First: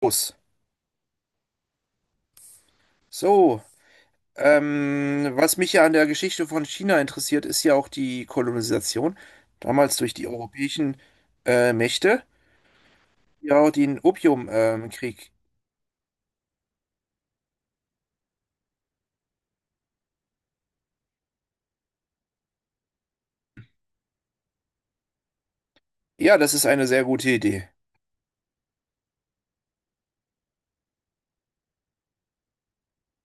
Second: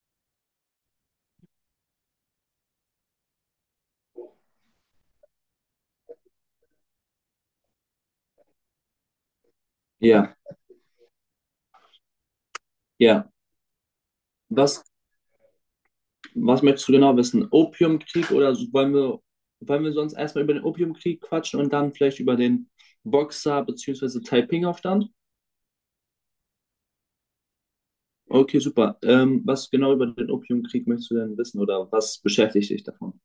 Los. So, was mich ja an der Geschichte von China interessiert, ist ja auch die Kolonisation, damals durch die Ja, europäischen Mächte, ja. ja, auch den Was, Opiumkrieg. was möchtest du genau wissen? Opiumkrieg oder wollen wir sonst erstmal über den Opiumkrieg quatschen und dann vielleicht über den Boxer bzw. Taiping-Aufstand? Ja, das ist eine sehr gute Idee. Okay, super. Was genau über den Opiumkrieg möchtest du denn wissen oder was beschäftigt dich davon?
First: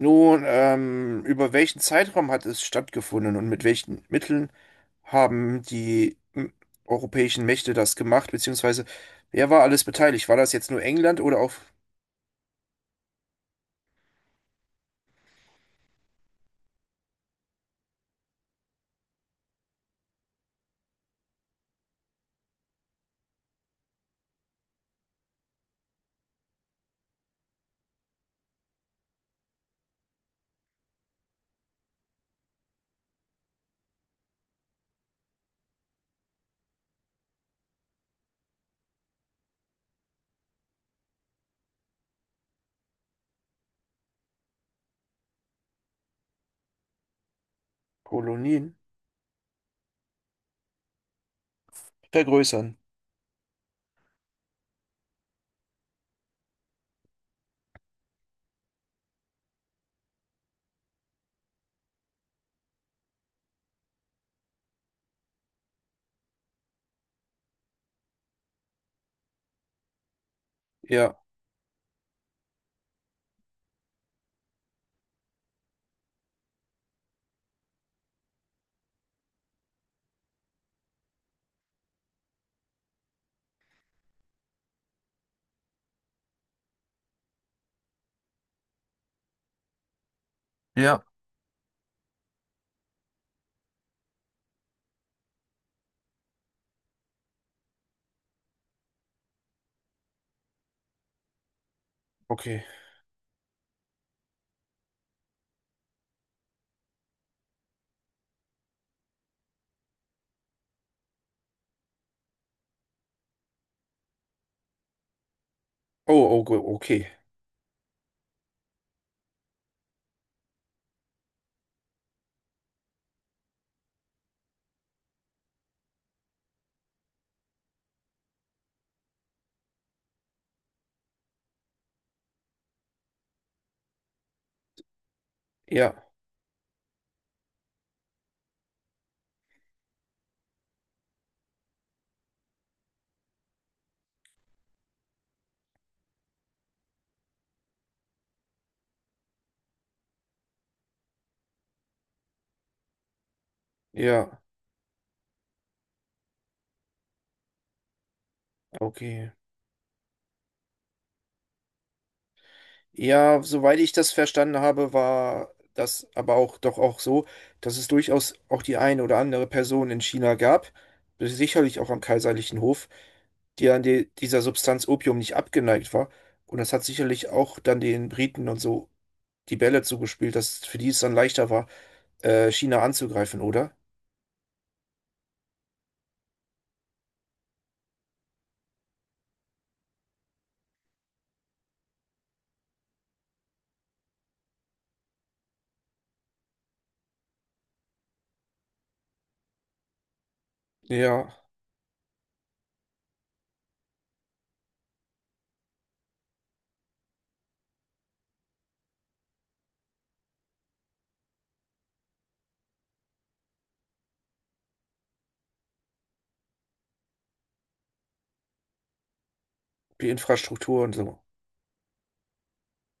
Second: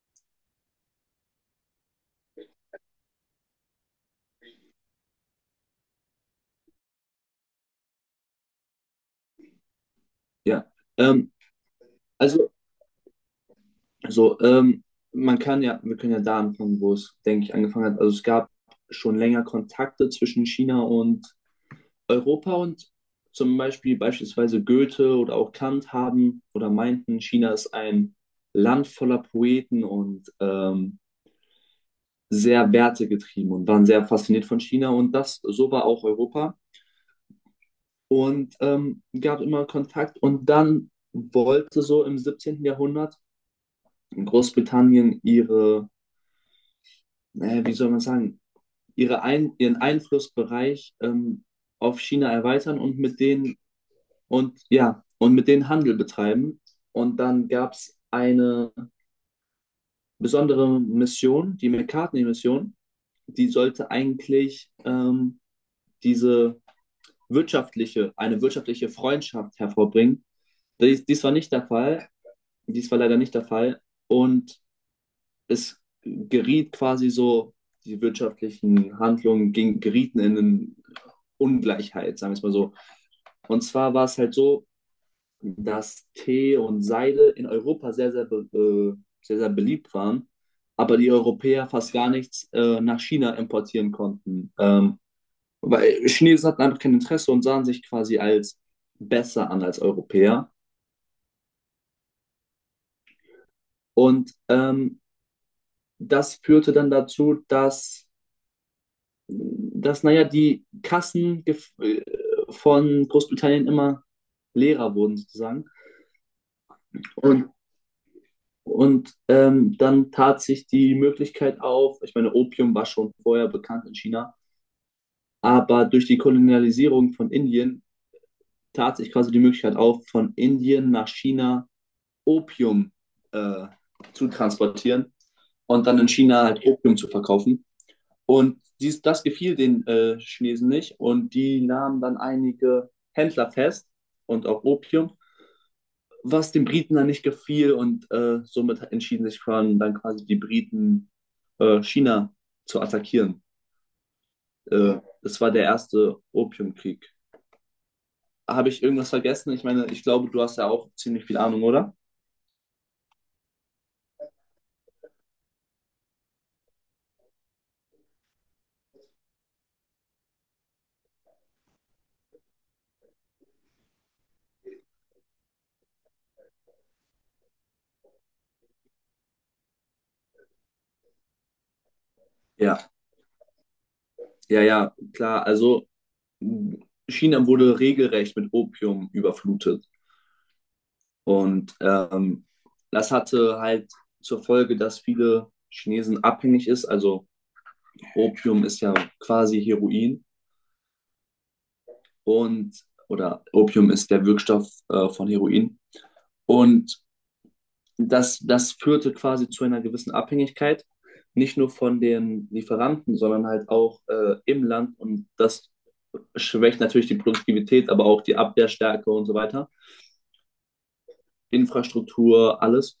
Nun, über welchen Zeitraum hat es stattgefunden und mit welchen Mitteln haben europäischen Mächte das gemacht, beziehungsweise wer war alles beteiligt? War das jetzt Ja. nur England Ähm, oder auch also, so, ähm, Man kann ja, wir können ja da anfangen, wo es, denke ich, angefangen hat. Also es gab schon länger Kontakte zwischen China und Europa und zum Beispiel beispielsweise Goethe oder auch Kant haben oder meinten, China ist ein Land voller Poeten und sehr wertegetrieben und waren sehr fasziniert von China und das so war auch Europa und gab immer Kontakt. Und dann wollte so im 17. Jahrhundert Großbritannien wie soll man sagen, Kolonien? Ihren Einflussbereich auf China Vergrößern. erweitern und mit denen mit denen Handel betreiben. Und dann gab es eine besondere Mission, die McCartney-Mission. Die sollte eigentlich diese eine wirtschaftliche Freundschaft hervorbringen. Dies, Ja. dies war nicht der Fall, dies war leider nicht der Fall. Und es geriet quasi so, die wirtschaftlichen gerieten in eine Ungleichheit, sagen wir es mal so. Und zwar war es halt so, dass Tee und Seide in Europa sehr, sehr beliebt waren, aber Ja, die Europäer fast gar nichts nach China importieren konnten. Weil Chinesen hatten einfach kein Interesse und sahen sich quasi als besser an als Europäer. okay. Und das führte dann dazu, dass naja, die von Großbritannien immer leerer wurden sozusagen. Oh, okay. Und Dann tat sich die Möglichkeit auf. Ich meine, Opium war schon vorher bekannt in China, aber durch die Kolonialisierung von Indien tat sich quasi die Möglichkeit auf, von Indien nach China Opium äh, zu transportieren und dann Ja, in China halt Opium zu verkaufen. Das gefiel den Chinesen nicht und die nahmen dann einige Händler fest und auch Opium, was den Briten dann nicht gefiel, und somit entschieden sich Crown dann quasi die Briten China zu attackieren. ja, Das war der erste Opiumkrieg. Habe ich irgendwas okay. vergessen? Ich meine, ich glaube, du hast ja auch ziemlich viel Ahnung, oder? Ja, soweit ich das verstanden habe, war das aber auch doch auch so, dass es durchaus auch die eine oder andere Person in China gab, sicherlich auch am kaiserlichen Hof, die an dieser Substanz Opium nicht abgeneigt war. Und das hat sicherlich auch dann den Briten und so die Bälle zugespielt, dass für die es dann leichter war, China Ja, anzugreifen, oder? ja, ja, klar. Also China wurde regelrecht mit Opium überflutet und das hatte halt zur Folge, dass viele Chinesen abhängig ist. Also Opium ist ja quasi Heroin. Ja, Und oder Opium ist der Wirkstoff von Heroin. Und das führte quasi zu einer gewissen Abhängigkeit, nicht nur von den Lieferanten, sondern halt auch im Land. Und das schwächt natürlich die Produktivität, aber auch die Abwehrstärke und so weiter, die Infrastruktur und so. Infrastruktur, alles.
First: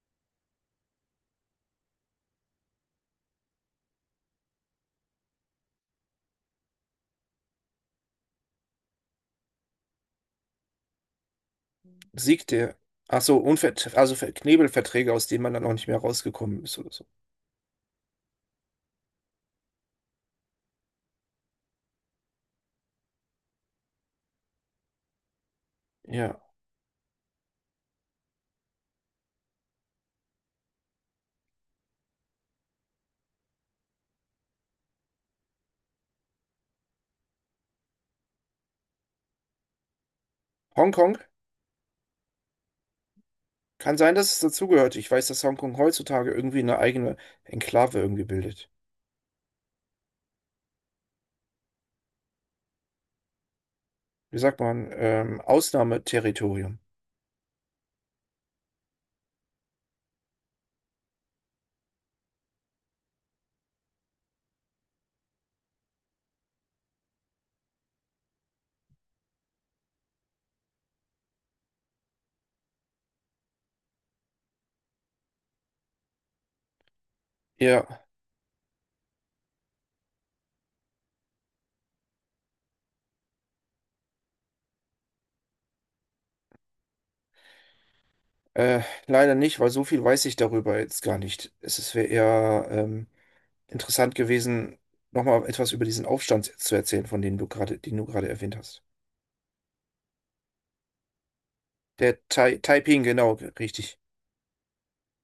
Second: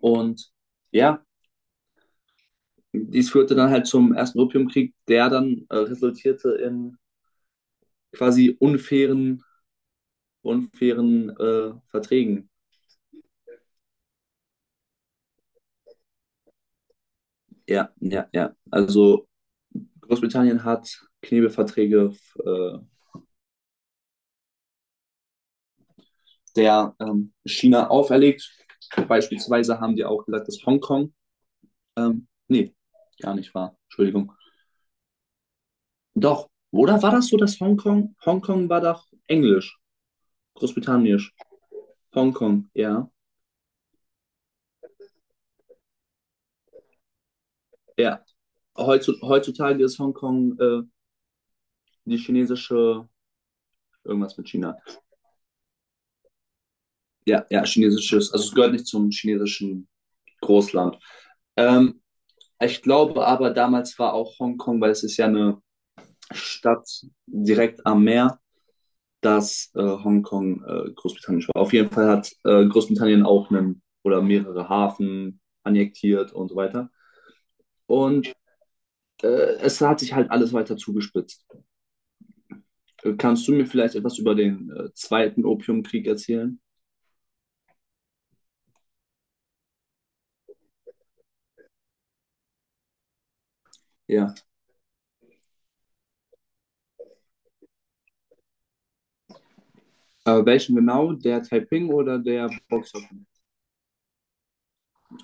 Und ja, dies führte dann halt zum ersten Opiumkrieg, der dann resultierte in quasi unfairen Verträgen. Siegte. Ach so, Knebelverträge, aus denen man dann auch nicht mehr rausgekommen ist oder so. Ja, ja, ja. Also Großbritannien hat Knebelverträge äh, Ja. der China auferlegt. Beispielsweise haben die auch gesagt, dass nee, gar nicht wahr, Entschuldigung. Doch, oder war das so, dass Hongkong war doch Englisch, Hongkong? Großbritannisch, Hongkong, ja, Kann sein, dass es dazugehört. Ich weiß, dass Hongkong heutzutage irgendwie eine eigene Enklave ja. irgendwie bildet. Heutzutage ist Hongkong die chinesische, irgendwas Wie mit sagt China. man? Ausnahmeterritorium. Ja, ja, chinesisches, also es gehört nicht zum chinesischen Großland. Ähm, Ich glaube aber, damals war auch Hongkong, weil es ist ja eine Stadt direkt am Meer, dass Hongkong Großbritannien war. Auf jeden Fall hat Großbritannien auch einen oder mehrere Hafen annektiert und so weiter. Ja, Und es hat sich halt alles weiter zugespitzt. Kannst du mir vielleicht etwas über den zweiten Opiumkrieg erzählen? äh, leider nicht, weil so viel weiß ich darüber jetzt gar nicht. Es wäre eher interessant Ja. gewesen, nochmal etwas über diesen Aufstand zu erzählen, von dem du gerade, den du gerade erwähnt hast. Welchen genau? Der Taiping Der oder der Tai Taiping, Boxeraufstand? genau, richtig.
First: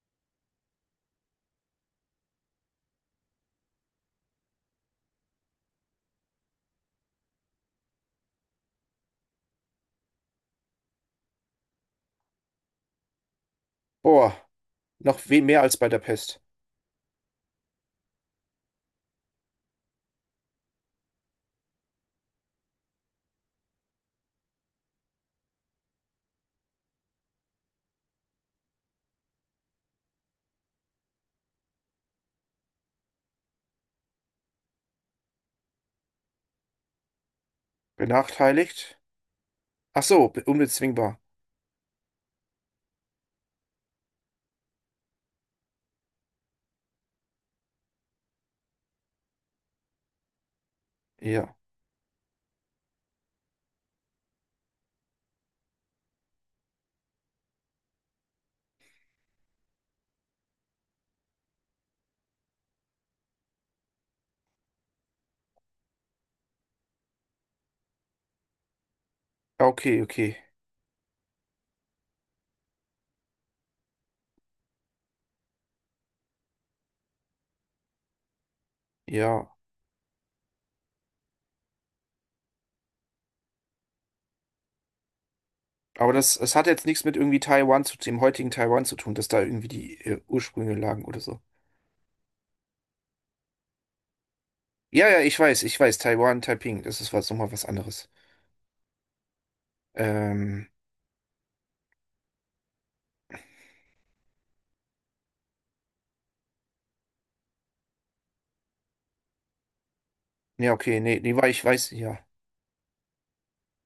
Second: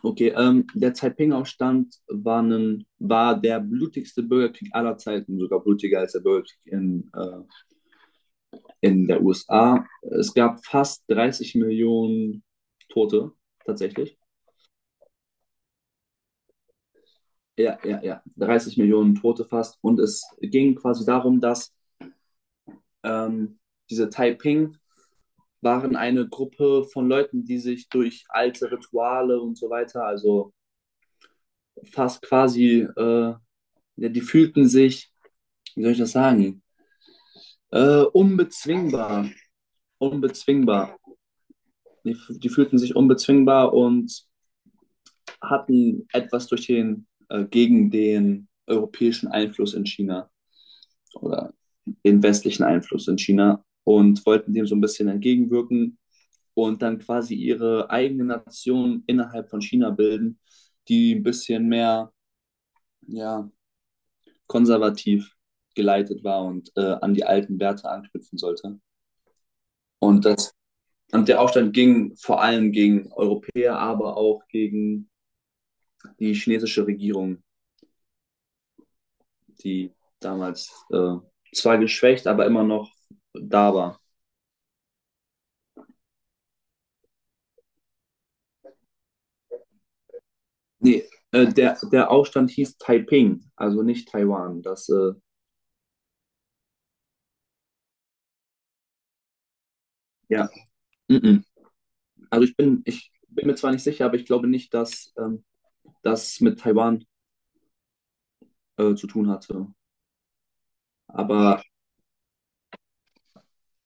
Okay, der Taiping-Aufstand war der blutigste Bürgerkrieg aller Zeiten, sogar blutiger als der Bürgerkrieg in der USA. Es gab fast 30 Millionen Tote tatsächlich. Boah, noch viel mehr als bei der Pest. Ja, ja, ja. 30 Millionen Tote fast. Und es ging quasi darum, dass ähm, diese Taiping waren eine Gruppe von Leuten, die sich durch alte Rituale und so weiter, also fast quasi, äh, ja, die fühlten sich, wie soll ich das sagen, Benachteiligt? unbezwingbar. Ach so, Unbezwingbar. unbezwingbar. Die fühlten sich unbezwingbar und hatten etwas gegen den europäischen Einfluss in China oder Ja. den westlichen Einfluss in China und wollten dem so ein bisschen entgegenwirken und dann quasi ihre eigene Nation innerhalb von China bilden, die ein bisschen mehr, ja, konservativ geleitet war und an die alten Werte anknüpfen sollte. Ja, okay, Und, okay. das, und der Aufstand ging vor allem gegen Europäer, aber auch gegen die chinesische Regierung, Ja. die damals zwar geschwächt, aber immer noch da war. Aber das, es hat jetzt nichts mit irgendwie dem heutigen Taiwan zu tun, dass da irgendwie die Ursprünge lagen oder so. Der Aufstand hieß Taiping, also nicht Taiwan. Das, Ja, ja, ich weiß. Taiwan, Taiping, nochmal was anderes. ja, Ähm, mm -mm. Also ich bin mir zwar nicht sicher, aber ich glaube nicht, dass das mit Taiwan zu tun hatte. ja, okay, nee, nee, war Aber ich weiß, ja.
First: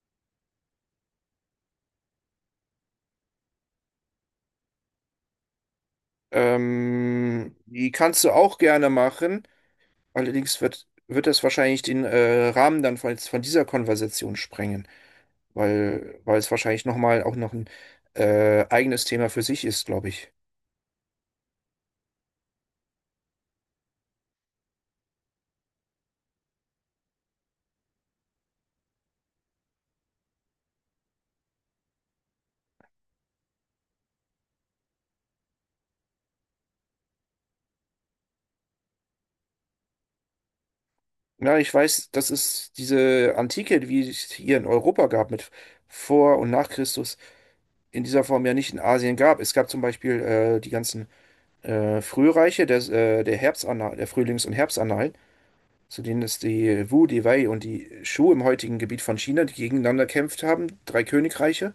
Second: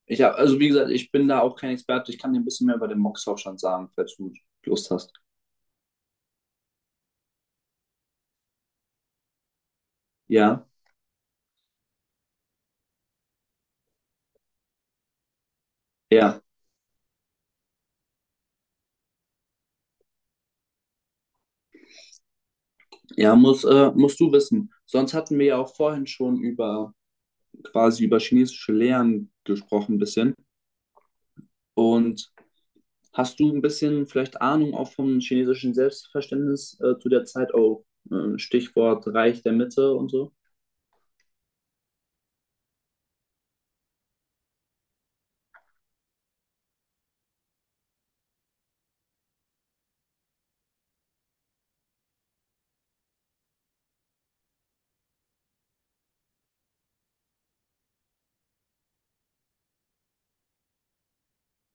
ich habe, also wie gesagt, ich bin da auch kein Experte. Ich kann dir ein bisschen mehr über den Mox-Aufstand sagen, falls du Lust hast. Die kannst du auch gerne machen. Allerdings Ja, wird das wahrscheinlich den Rahmen dann von dieser Konversation sprengen. Weil ja, es wahrscheinlich nochmal auch noch ein eigenes Thema für sich ist, glaube ich. ja, musst du wissen. Sonst hatten wir ja auch vorhin schon über über chinesische Lehren gesprochen ein bisschen. Und hast du ein bisschen vielleicht Ahnung auch vom chinesischen Selbstverständnis zu der Zeit auch? Stichwort Reich der Mitte und so. Ja, ich weiß, das ist diese Antike, wie es hier in Europa gab, mit vor und nach Christus, in dieser Form ja nicht in Asien gab. Es gab zum Beispiel die ganzen Frühreiche der Herbstannalen, der Frühlings- und Herbstannalen, zu denen es die Wu, die Wei und die Shu im heutigen Gebiet von China, die gegeneinander gekämpft haben, drei Königreiche.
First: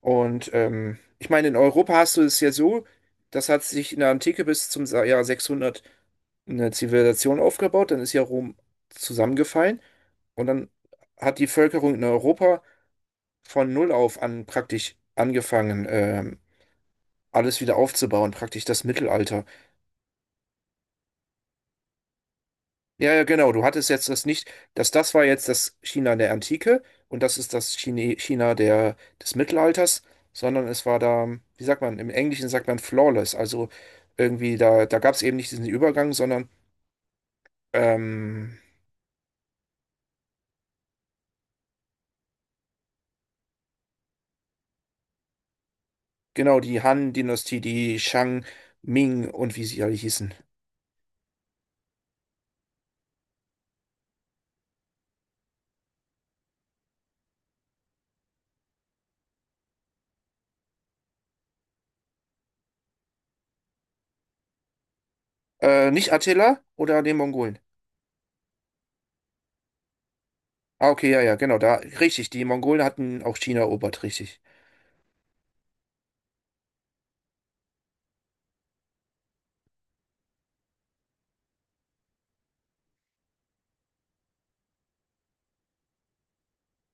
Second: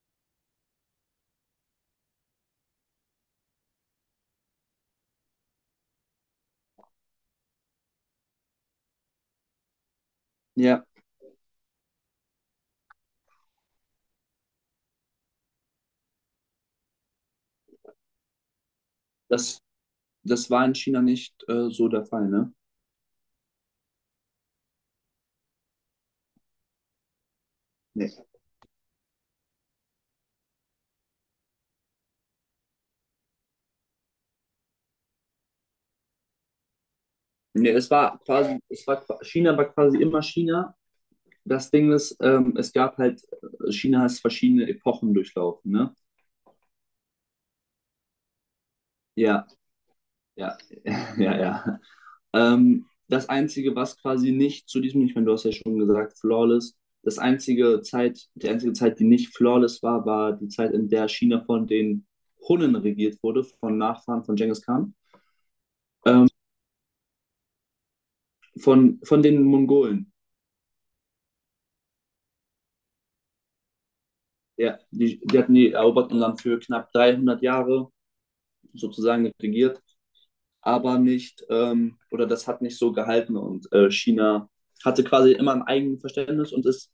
Und ich meine, in Europa hast du es ja so, das hat sich in der Antike bis zum Jahr 600 eine Zivilisation aufgebaut, dann ist ja Rom zusammengefallen und dann Ja, hat die Völkerung in Europa von null auf an praktisch angefangen, alles wieder aufzubauen, praktisch das Mittelalter. das, Das war in China nicht so der Fall, ne? Ja, ja, genau. Du hattest jetzt das nicht, dass das war jetzt das China der Antike und das ist das Nee. Chine, China des Mittelalters, sondern es war da, wie sagt man, im Englischen sagt man flawless. Also irgendwie, da gab es eben nicht diesen Übergang, sondern Nee, ähm, es war, China war quasi immer China. Das Ding ist, China hat verschiedene Epochen durchlaufen, ne? genau die Han-Dynastie, die Shang, Ming Ja, und wie sie alle hießen. ja, ja, ja. Das Einzige, was quasi nicht zu diesem, ich meine, du hast ja schon gesagt, flawless. Die einzige Zeit, die nicht flawless war, war die Zeit, in der China von den Hunnen regiert wurde, von Nachfahren von Genghis Khan, Nicht ähm, Attila oder den Mongolen? Von den Mongolen. Ah, okay, ja, ja, genau, da, richtig. Die Mongolen hatten auch China erobert, richtig. Ja, die hatten die eroberten Land für knapp 300 Jahre sozusagen regiert, aber nicht, oder das hat nicht so gehalten, und China hatte quasi immer ein eigenes Verständnis und ist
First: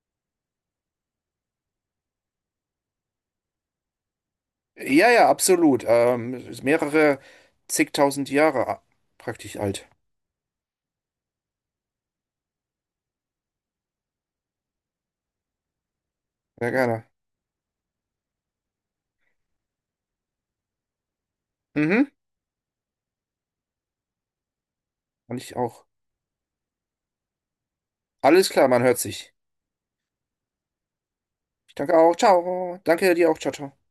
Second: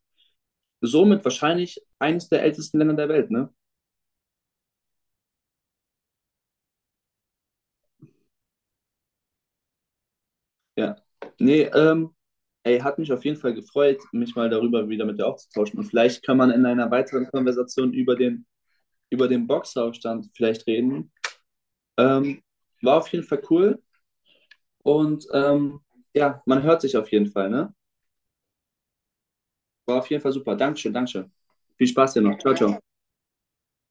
somit wahrscheinlich eines der ältesten Länder der Welt, ne? Ja, ja, absolut. Ist mehrere zigtausend Jahre praktisch alt. Ja. Nee, ähm, Ey, hat mich auf jeden Fall gefreut, mich mal darüber wieder mit dir auszutauschen. Und vielleicht kann man in Sehr einer gerne. weiteren Konversation über den Boxeraufstand vielleicht reden. Mhm. Ähm, War auf jeden Fall cool. Und Und ich auch. ja, man hört sich auf jeden Fall, ne? Alles klar, man hört sich. War auf jeden Fall super. Dankeschön, Dankeschön. Ich Viel danke Spaß auch. dir noch. Ciao, Ciao. ciao. Danke dir auch. Ciao, ciao.